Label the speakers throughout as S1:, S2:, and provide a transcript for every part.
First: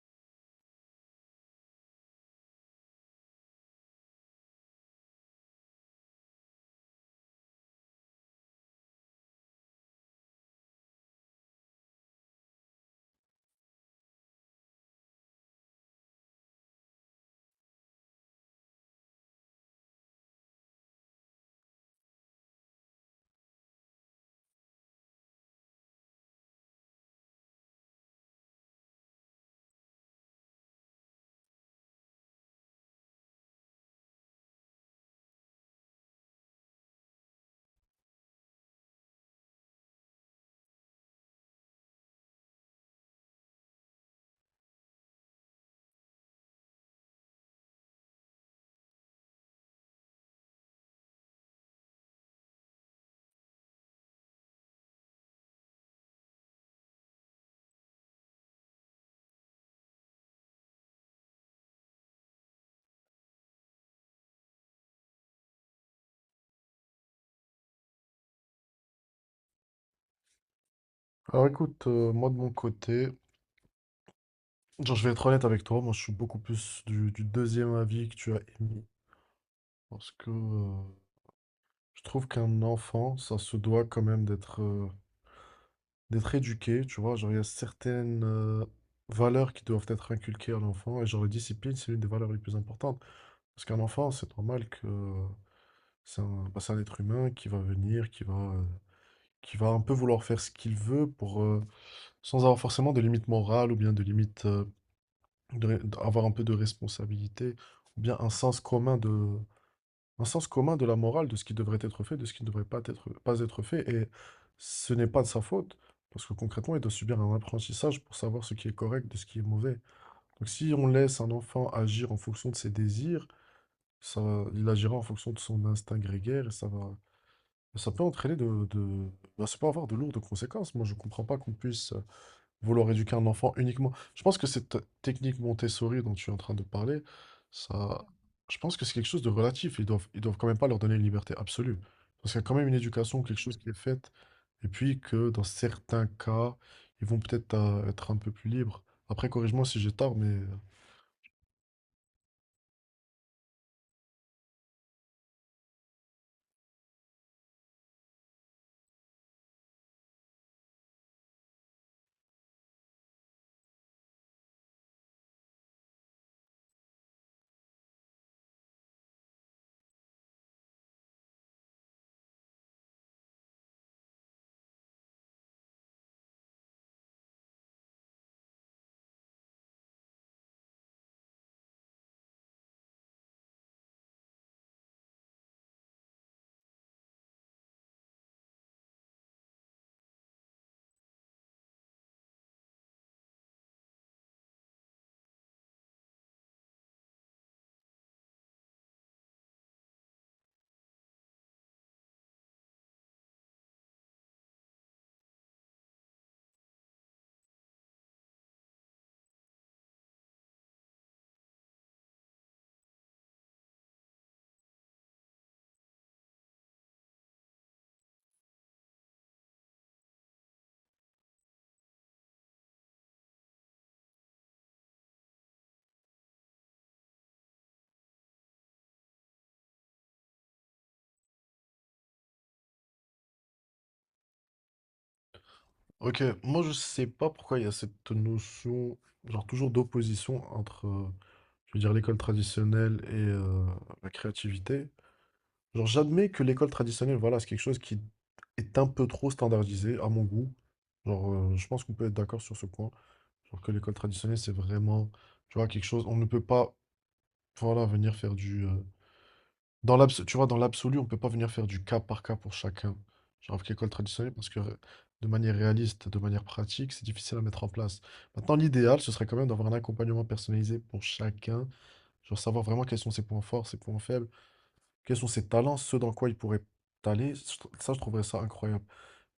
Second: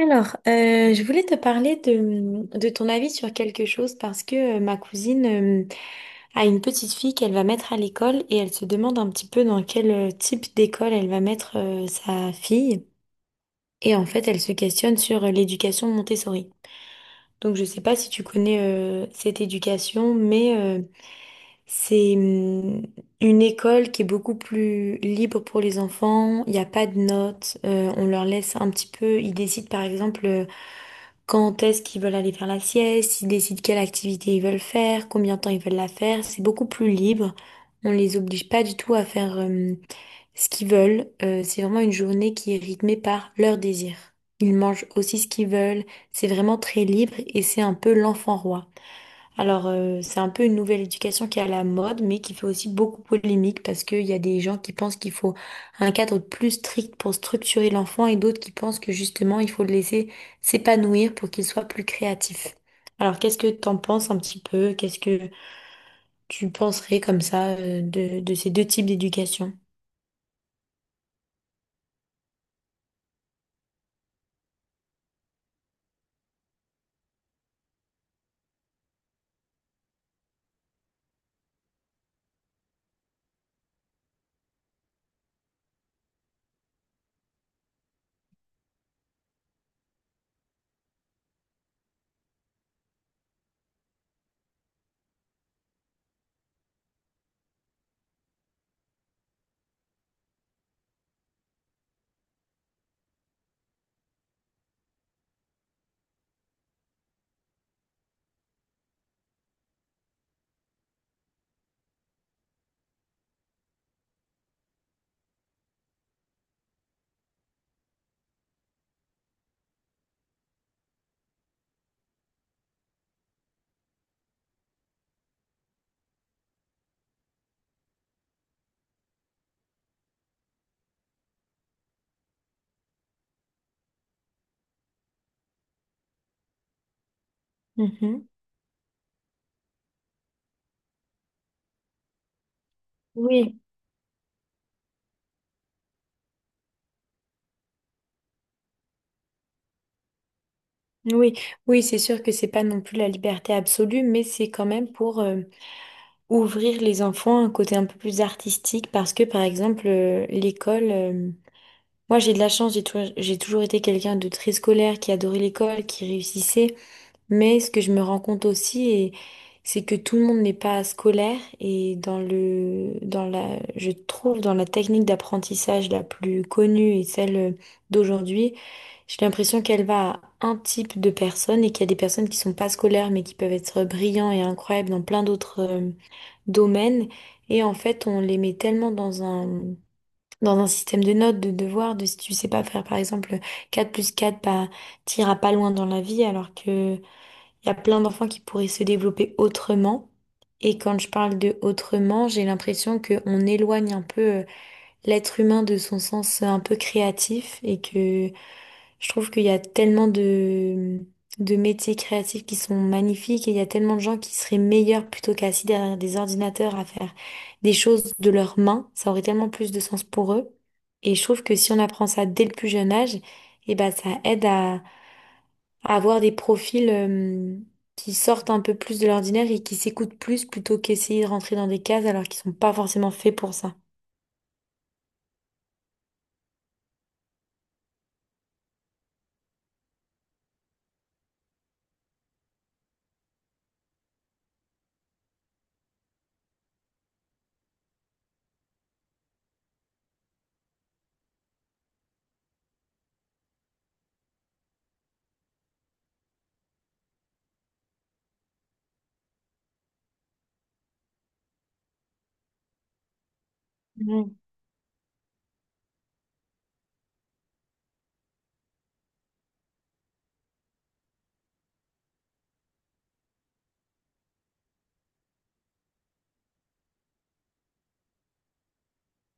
S1: Je voulais te parler de ton avis sur quelque chose parce que ma cousine euh, a une petite fille qu'elle va mettre à l'école et elle se demande un petit peu dans quel type d'école elle va mettre sa fille. Et en fait, elle se questionne sur l'éducation Montessori. Donc, je ne sais pas si tu connais cette éducation, mais c'est une école qui est beaucoup plus libre pour les enfants. Il n'y a pas de notes. On leur laisse un petit peu. Ils décident, par exemple. Quand est-ce qu'ils veulent aller faire la sieste, ils décident quelle activité ils veulent faire, combien de temps ils veulent la faire, c'est beaucoup plus libre. On les oblige pas du tout à faire ce qu'ils veulent. C'est vraiment une journée qui est rythmée par leurs désirs. Ils mangent aussi ce qu'ils veulent, c'est vraiment très libre et c'est un peu l'enfant roi. Alors, c'est un peu une nouvelle éducation qui est à la mode, mais qui fait aussi beaucoup polémique parce qu'il y a des gens qui pensent qu'il faut un cadre plus strict pour structurer l'enfant et d'autres qui pensent que justement, il faut le laisser s'épanouir pour qu'il soit plus créatif. Alors, qu'est-ce que t'en penses un petit peu? Qu'est-ce que tu penserais comme ça, de ces deux types d'éducation?
S2: Alors écoute, moi de mon côté, genre je vais être honnête avec toi, moi je suis beaucoup plus du deuxième avis que tu as émis. Parce que je trouve qu'un enfant, ça se doit quand même d'être éduqué, tu vois. Genre il y a certaines valeurs qui doivent être inculquées à l'enfant, et genre la discipline, c'est l'une des valeurs les plus importantes. Parce qu'un enfant, c'est normal que c'est un, bah, c'est un être humain qui va venir, qui va un peu vouloir faire ce qu'il veut sans avoir forcément de limites morales ou bien de limites, d'avoir un peu de responsabilité, ou bien un sens commun de la morale, de ce qui devrait être fait, de ce qui ne devrait pas être fait. Et ce n'est pas de sa faute, parce que concrètement, il doit subir un apprentissage pour savoir ce qui est correct de ce qui est mauvais. Donc si on laisse un enfant agir en fonction de ses désirs, ça, il agira en fonction de son instinct grégaire et ça peut entraîner ça peut avoir de lourdes conséquences. Moi, je ne comprends pas qu'on puisse vouloir éduquer un enfant uniquement. Je pense que cette technique Montessori dont tu es en train de parler, ça,
S1: Mhm.
S2: je pense que c'est quelque chose de relatif. Ils doivent quand même pas leur donner une liberté absolue. Parce qu'il y a quand même une éducation, quelque chose
S1: Oui,
S2: qui est faite. Et puis que dans certains cas, ils vont peut-être être un peu plus libres. Après, corrige-moi si j'ai tort, mais...
S1: oui, oui, c'est sûr que c'est pas non plus la liberté absolue, mais c'est quand même pour ouvrir les enfants à un côté un peu plus artistique parce que par exemple l'école moi j'ai de la chance j'ai toujours été quelqu'un de très scolaire qui adorait l'école qui réussissait mais ce que je me rends compte aussi et c'est que tout le monde n'est pas scolaire et dans le dans la je trouve dans la technique d'apprentissage la plus connue et celle d'aujourd'hui j'ai l'impression qu'elle va à un type de personnes et qu'il y a des personnes qui sont pas scolaires mais qui peuvent être brillants et incroyables dans plein d'autres domaines. Et en fait, on les met tellement dans dans un système de notes, de devoirs, de si tu sais pas faire par exemple 4 plus quatre, t'iras pas loin dans la vie, alors que il y a plein d'enfants qui pourraient se développer autrement. Et quand je parle de autrement, j'ai l'impression qu'on éloigne un peu l'être humain de son sens un peu créatif et que je trouve qu'il y a tellement de métiers créatifs qui sont magnifiques et il y a tellement de gens qui seraient meilleurs plutôt qu'assis derrière des ordinateurs à faire des choses de leurs mains. Ça aurait tellement plus de sens pour eux. Et je trouve que si on apprend ça dès le plus jeune âge, eh ben, ça aide à avoir des profils, qui sortent un peu plus de l'ordinaire et qui s'écoutent plus plutôt qu'essayer de rentrer dans des cases alors qu'ils sont pas forcément faits pour ça.
S2: Ok, moi je sais pas pourquoi il y a cette notion, genre toujours d'opposition entre, je veux dire, l'école traditionnelle et la créativité. Genre, j'admets que l'école traditionnelle, voilà, c'est quelque chose qui est un peu trop standardisé à mon goût. Genre, je pense qu'on peut être d'accord sur ce point. Genre que l'école traditionnelle, c'est vraiment, tu vois, quelque chose, on ne peut pas, voilà, venir faire du... tu vois, dans l'absolu, on ne peut pas venir faire du cas par cas pour chacun. Genre avec l'école
S1: Mm,
S2: traditionnelle, parce que de manière réaliste, de manière pratique, c'est difficile à mettre en place. Maintenant, l'idéal, ce serait quand même d'avoir un accompagnement personnalisé pour chacun. Genre savoir vraiment quels sont ses points forts, ses points faibles, quels sont ses talents, ceux dans quoi il pourrait aller? Ça, je trouverais ça incroyable.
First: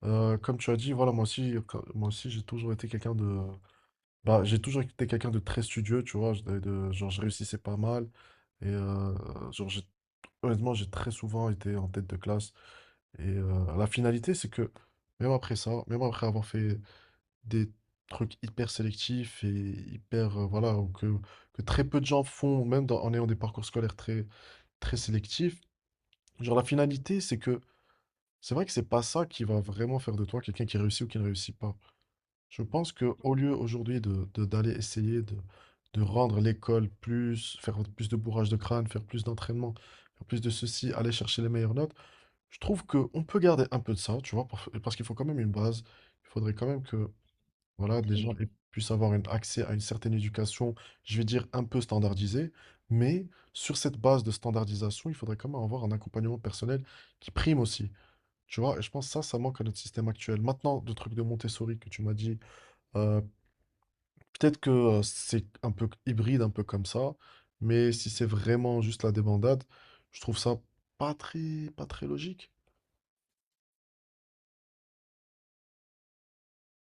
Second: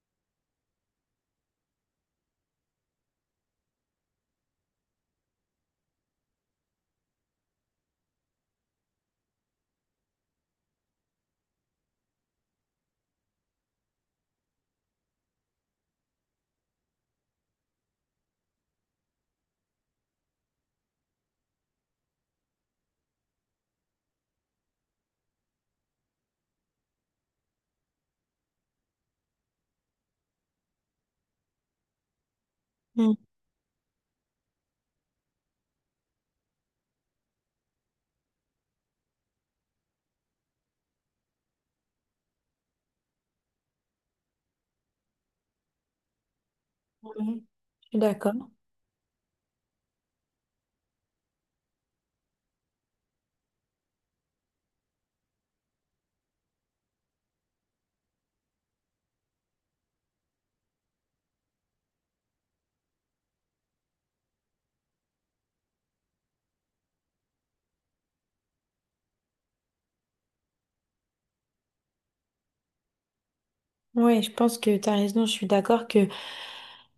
S2: Comme tu as dit, voilà, moi aussi, j'ai toujours été quelqu'un de, j'ai toujours été quelqu'un de très studieux, tu vois, je réussissais pas mal, et honnêtement, j'ai très souvent été en tête de classe. Et la finalité, c'est que même après ça, même après avoir fait des trucs hyper sélectifs et hyper, voilà, que très peu de gens font, en ayant des parcours scolaires très très sélectif. Genre, la finalité, c'est que c'est vrai que c'est pas ça qui va vraiment faire de toi quelqu'un qui réussit ou qui ne réussit pas. Je pense que
S1: mm,
S2: au lieu aujourd'hui de, d'aller essayer de rendre l'école plus, faire plus de bourrage de crâne, faire plus d'entraînement, faire plus de ceci, aller chercher les meilleures notes, je trouve que on peut garder un peu de ça, tu vois, pour- parce qu'il faut quand même une base. Il faudrait quand même que
S1: je suis
S2: voilà, les gens aient-
S1: d'accord.
S2: puissent avoir un accès à une certaine éducation, je vais dire un peu standardisée, mais sur cette base de standardisation, il faudrait quand même avoir un accompagnement personnel qui prime aussi. Tu vois, et je pense que ça manque à notre système actuel. Maintenant, le truc de Montessori que tu m'as dit, euh, peut-être que c'est un peu hybride, un peu comme ça, mais si c'est vraiment juste la débandade, je trouve ça pas très, pas très logique.
S1: Oui, je pense que tu as raison. Je suis d'accord que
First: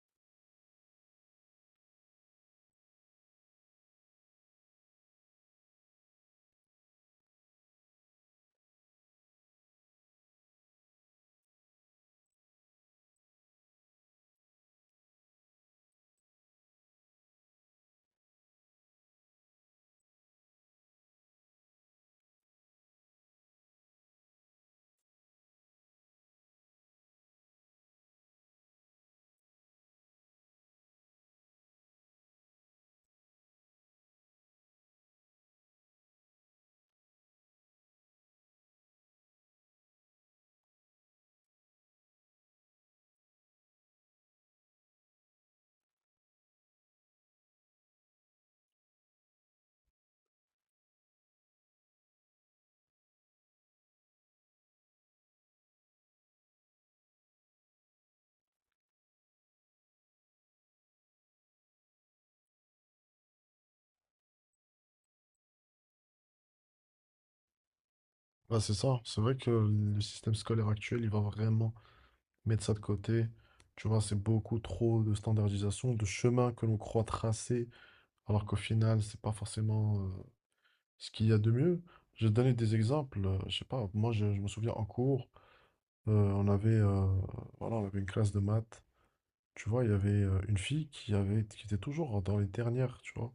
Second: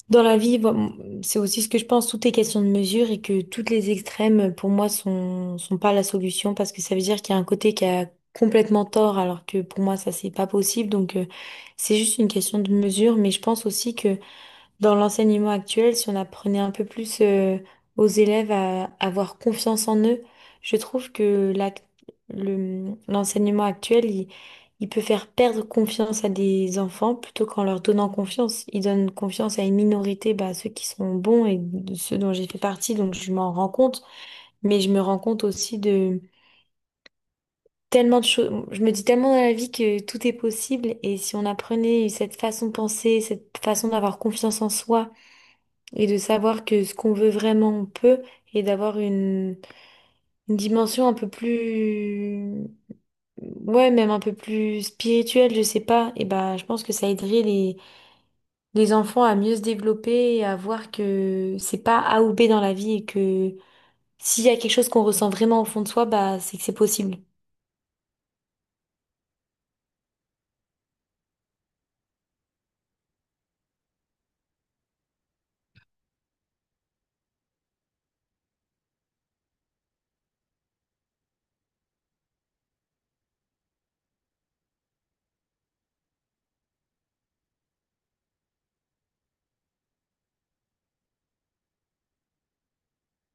S1: dans la vie, voilà, c'est aussi ce que je pense, tout est question de mesure et que toutes les extrêmes, pour moi, sont pas la solution parce que ça veut dire qu'il y a un côté qui a complètement tort alors que pour moi, ça, c'est pas possible. Donc, c'est juste une question de mesure, mais je pense aussi que dans l'enseignement actuel, si on apprenait un peu plus aux élèves à avoir confiance en eux, je trouve que l'enseignement actuel, il peut faire perdre confiance à des enfants plutôt qu'en leur donnant confiance. Il donne confiance à une minorité, bah, ceux qui sont bons et de ceux dont j'ai fait partie, donc je m'en rends compte. Mais je me rends compte aussi de tellement de choses. Je me dis tellement dans la vie que tout est possible et si on apprenait cette façon de penser, cette façon d'avoir confiance en soi, et de savoir que ce qu'on veut vraiment, on peut, et d'avoir une dimension un peu plus, ouais, même un peu plus spirituelle, je sais pas, et bah, je pense que ça aiderait les enfants à mieux se développer et à voir que c'est pas A ou B dans la vie et que s'il y a quelque chose qu'on ressent vraiment au fond de soi, bah, c'est que c'est possible.
S2: Ouais, c'est ça, c'est vrai que le système scolaire actuel, il va vraiment mettre ça de côté. Tu vois, c'est beaucoup trop de standardisation, de chemin que l'on croit tracer, alors qu'au final, c'est pas forcément ce qu'il y a de mieux. Je vais te donner des exemples. Je sais pas, moi, je me souviens en cours. On avait, voilà, on avait une classe de maths, tu vois? Il y avait une fille qui était toujours dans les dernières, tu vois?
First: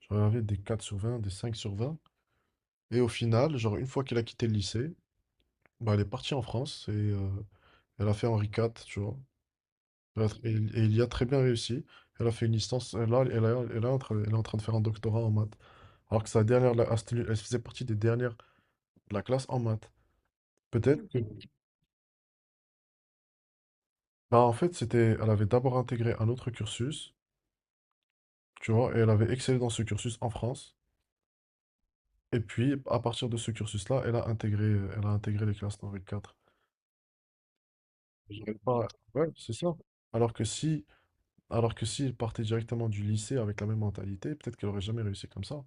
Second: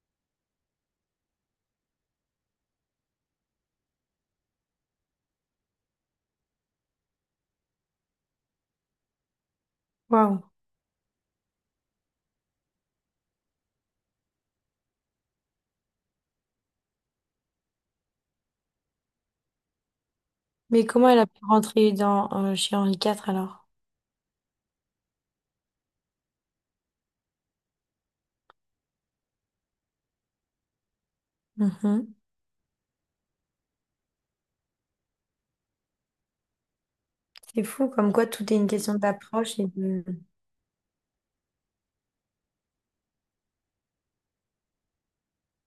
S2: Genre, elle avait des 4/20, des 5/20, et au final, genre, une fois qu'elle a quitté le lycée, elle est partie en France et elle a fait Henri IV, tu vois? Elle a tr
S1: Waouh.
S2: et il y a très bien réussi. Elle a fait une licence et là elle a elle est en train elle est en train de faire un doctorat en maths. Alors que sa dernière là, ah, elle faisait partie des dernières de la classe en maths.
S1: Mais
S2: Peut-être
S1: comment
S2: que
S1: elle a pu rentrer dans, chez Henri quatre alors?
S2: en fait, c'était elle avait d'abord intégré un autre cursus. Tu vois, et elle avait excellé dans ce cursus en France.
S1: Mhm.
S2: Et puis, à partir de ce cursus-là, elle a intégré les classes dans le 4.
S1: C'est fou, comme quoi
S2: J'aurais
S1: tout est
S2: Ouais,
S1: une
S2: pas-
S1: question
S2: ouais, c'est
S1: d'approche et
S2: ça.
S1: de...
S2: Alors que si, alors que si elle partait directement du lycée avec la même mentalité, peut-être qu'elle aurait jamais réussi comme ça.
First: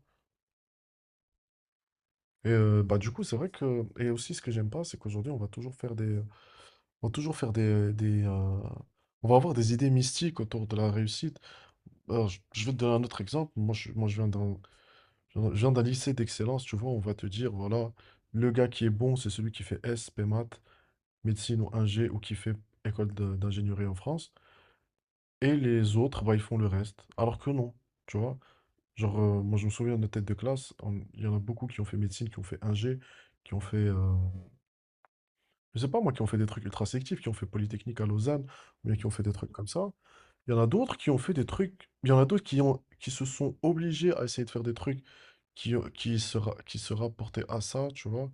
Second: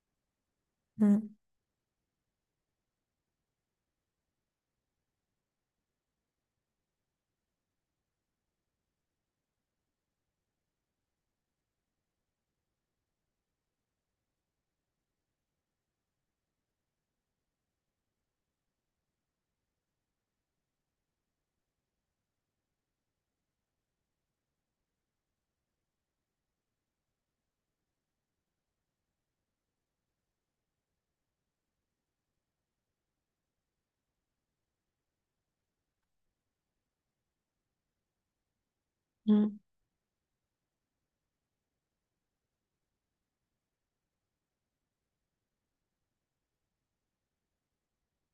S1: Mm,
S2: Et bah du coup, c'est vrai que, et aussi ce que j'aime pas, c'est qu'aujourd'hui on va toujours faire des, on va avoir des idées mystiques autour de la réussite. Alors, je vais te donner un autre exemple. Moi, je viens d'un je viens d'un lycée d'excellence, tu vois, on va te dire, voilà, le gars qui est bon, c'est celui qui fait S, P maths, médecine ou ingé, ou qui fait école d'ingénierie en France, et les autres, bah, ils font le reste. Alors que non, tu vois. Genre, moi, je me souviens de nos têtes de classe, on- il y en a beaucoup qui ont fait médecine, qui ont fait ingé, qui ont fait je sais pas, moi, qui ont fait des trucs ultra sélectifs, qui ont fait Polytechnique à Lausanne, ou bien qui ont fait des trucs
S1: mm,
S2: comme ça. Il y en a d'autres qui ont fait des trucs. Il y en a d'autres qui ont, qui se sont obligés à essayer de faire des trucs qui se rapportaient à ça, tu vois.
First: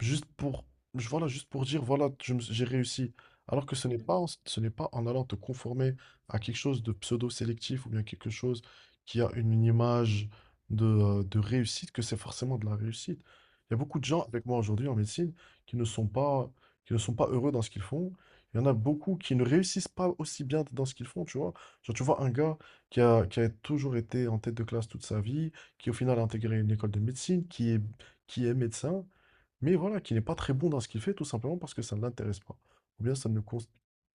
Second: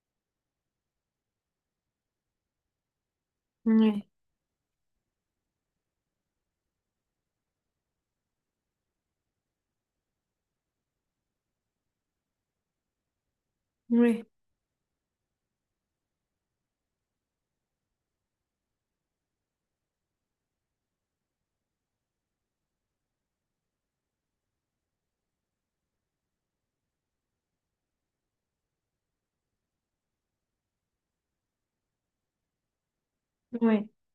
S2: Juste pour, voilà, juste pour dire, voilà, j'ai réussi. Alors que
S1: Ouais,
S2: ce n'est pas en allant te conformer à quelque chose de pseudo-sélectif ou bien quelque chose qui a une image de réussite que c'est forcément de la réussite. Il y a beaucoup de gens
S1: ouais,
S2: avec moi aujourd'hui en médecine qui ne sont pas, qui ne sont pas heureux dans ce qu'ils font. Il y en a beaucoup qui ne réussissent pas aussi bien dans ce qu'ils font, tu vois. Genre, tu vois un gars qui a toujours été en tête de classe toute sa vie, qui au final a intégré une école de médecine, qui est médecin mais voilà, qui n'est pas très bon dans ce qu'il fait, tout simplement parce que ça ne l'intéresse pas. Ou bien ça ne, cons-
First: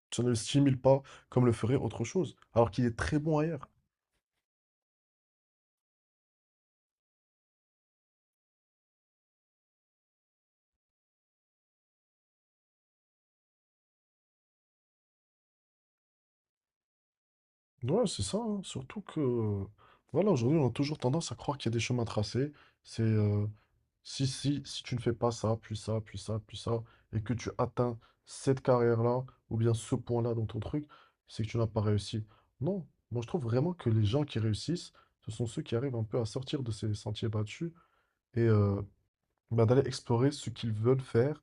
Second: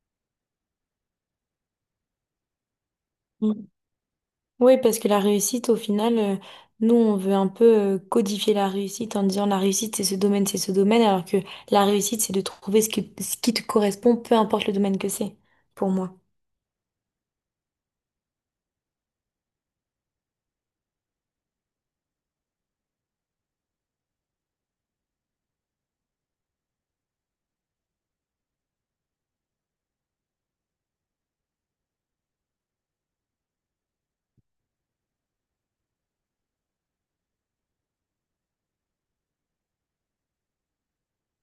S2: ça ne le stimule pas comme le ferait autre chose, alors qu'il est très bon ailleurs.
S1: ouais. Oui, parce que la réussite, au final, nous, on veut un peu codifier la réussite en disant la réussite, c'est ce domaine, alors que la réussite, c'est de trouver ce qui te correspond, peu importe le domaine que c'est, pour moi.
S2: Ouais, c'est ça, hein. Voilà, aujourd'hui, on a toujours tendance à croire qu'il y a des chemins tracés. C'est, euh, si, si tu ne fais pas ça, puis ça, puis ça, puis ça, et que tu atteins cette carrière-là, ou bien ce point-là dans ton truc, c'est que tu n'as pas réussi. Non, moi je trouve vraiment que les gens qui réussissent, ce sont ceux qui arrivent un peu à sortir de ces sentiers battus et bah, d'aller explorer ce qu'ils veulent faire.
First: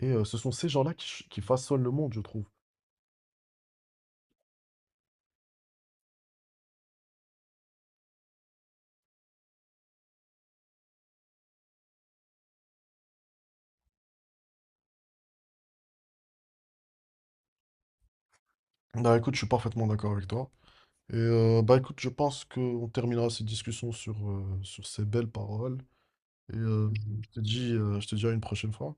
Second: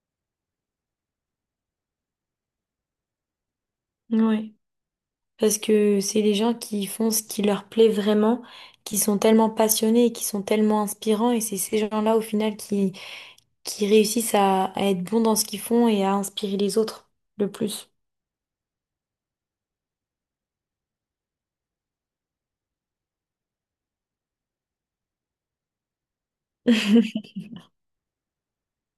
S2: Et ce sont ces gens-là qui façonnent le monde, je trouve.
S1: Oui. Parce que c'est les gens qui font ce qui leur plaît vraiment, qui sont tellement passionnés et qui sont tellement inspirants, et c'est ces gens-là, au final, qui réussissent à être bons dans ce qu'ils font et à inspirer les autres le plus.
S2: Bah écoute, je suis parfaitement d'accord avec toi. Et bah écoute, je pense qu'on terminera cette discussion sur ces belles paroles. Et je te dis à une prochaine fois.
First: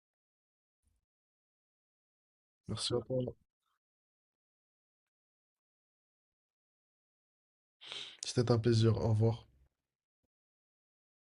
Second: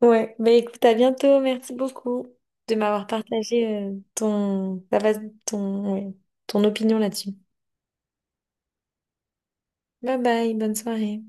S1: Ouais, bah écoute, à bientôt. Merci beaucoup de
S2: Merci à
S1: m'avoir
S2: toi.
S1: partagé ton, ouais, ton opinion là-dessus.
S2: C'était un plaisir. Au revoir.
S1: Bye bye, bonne soirée.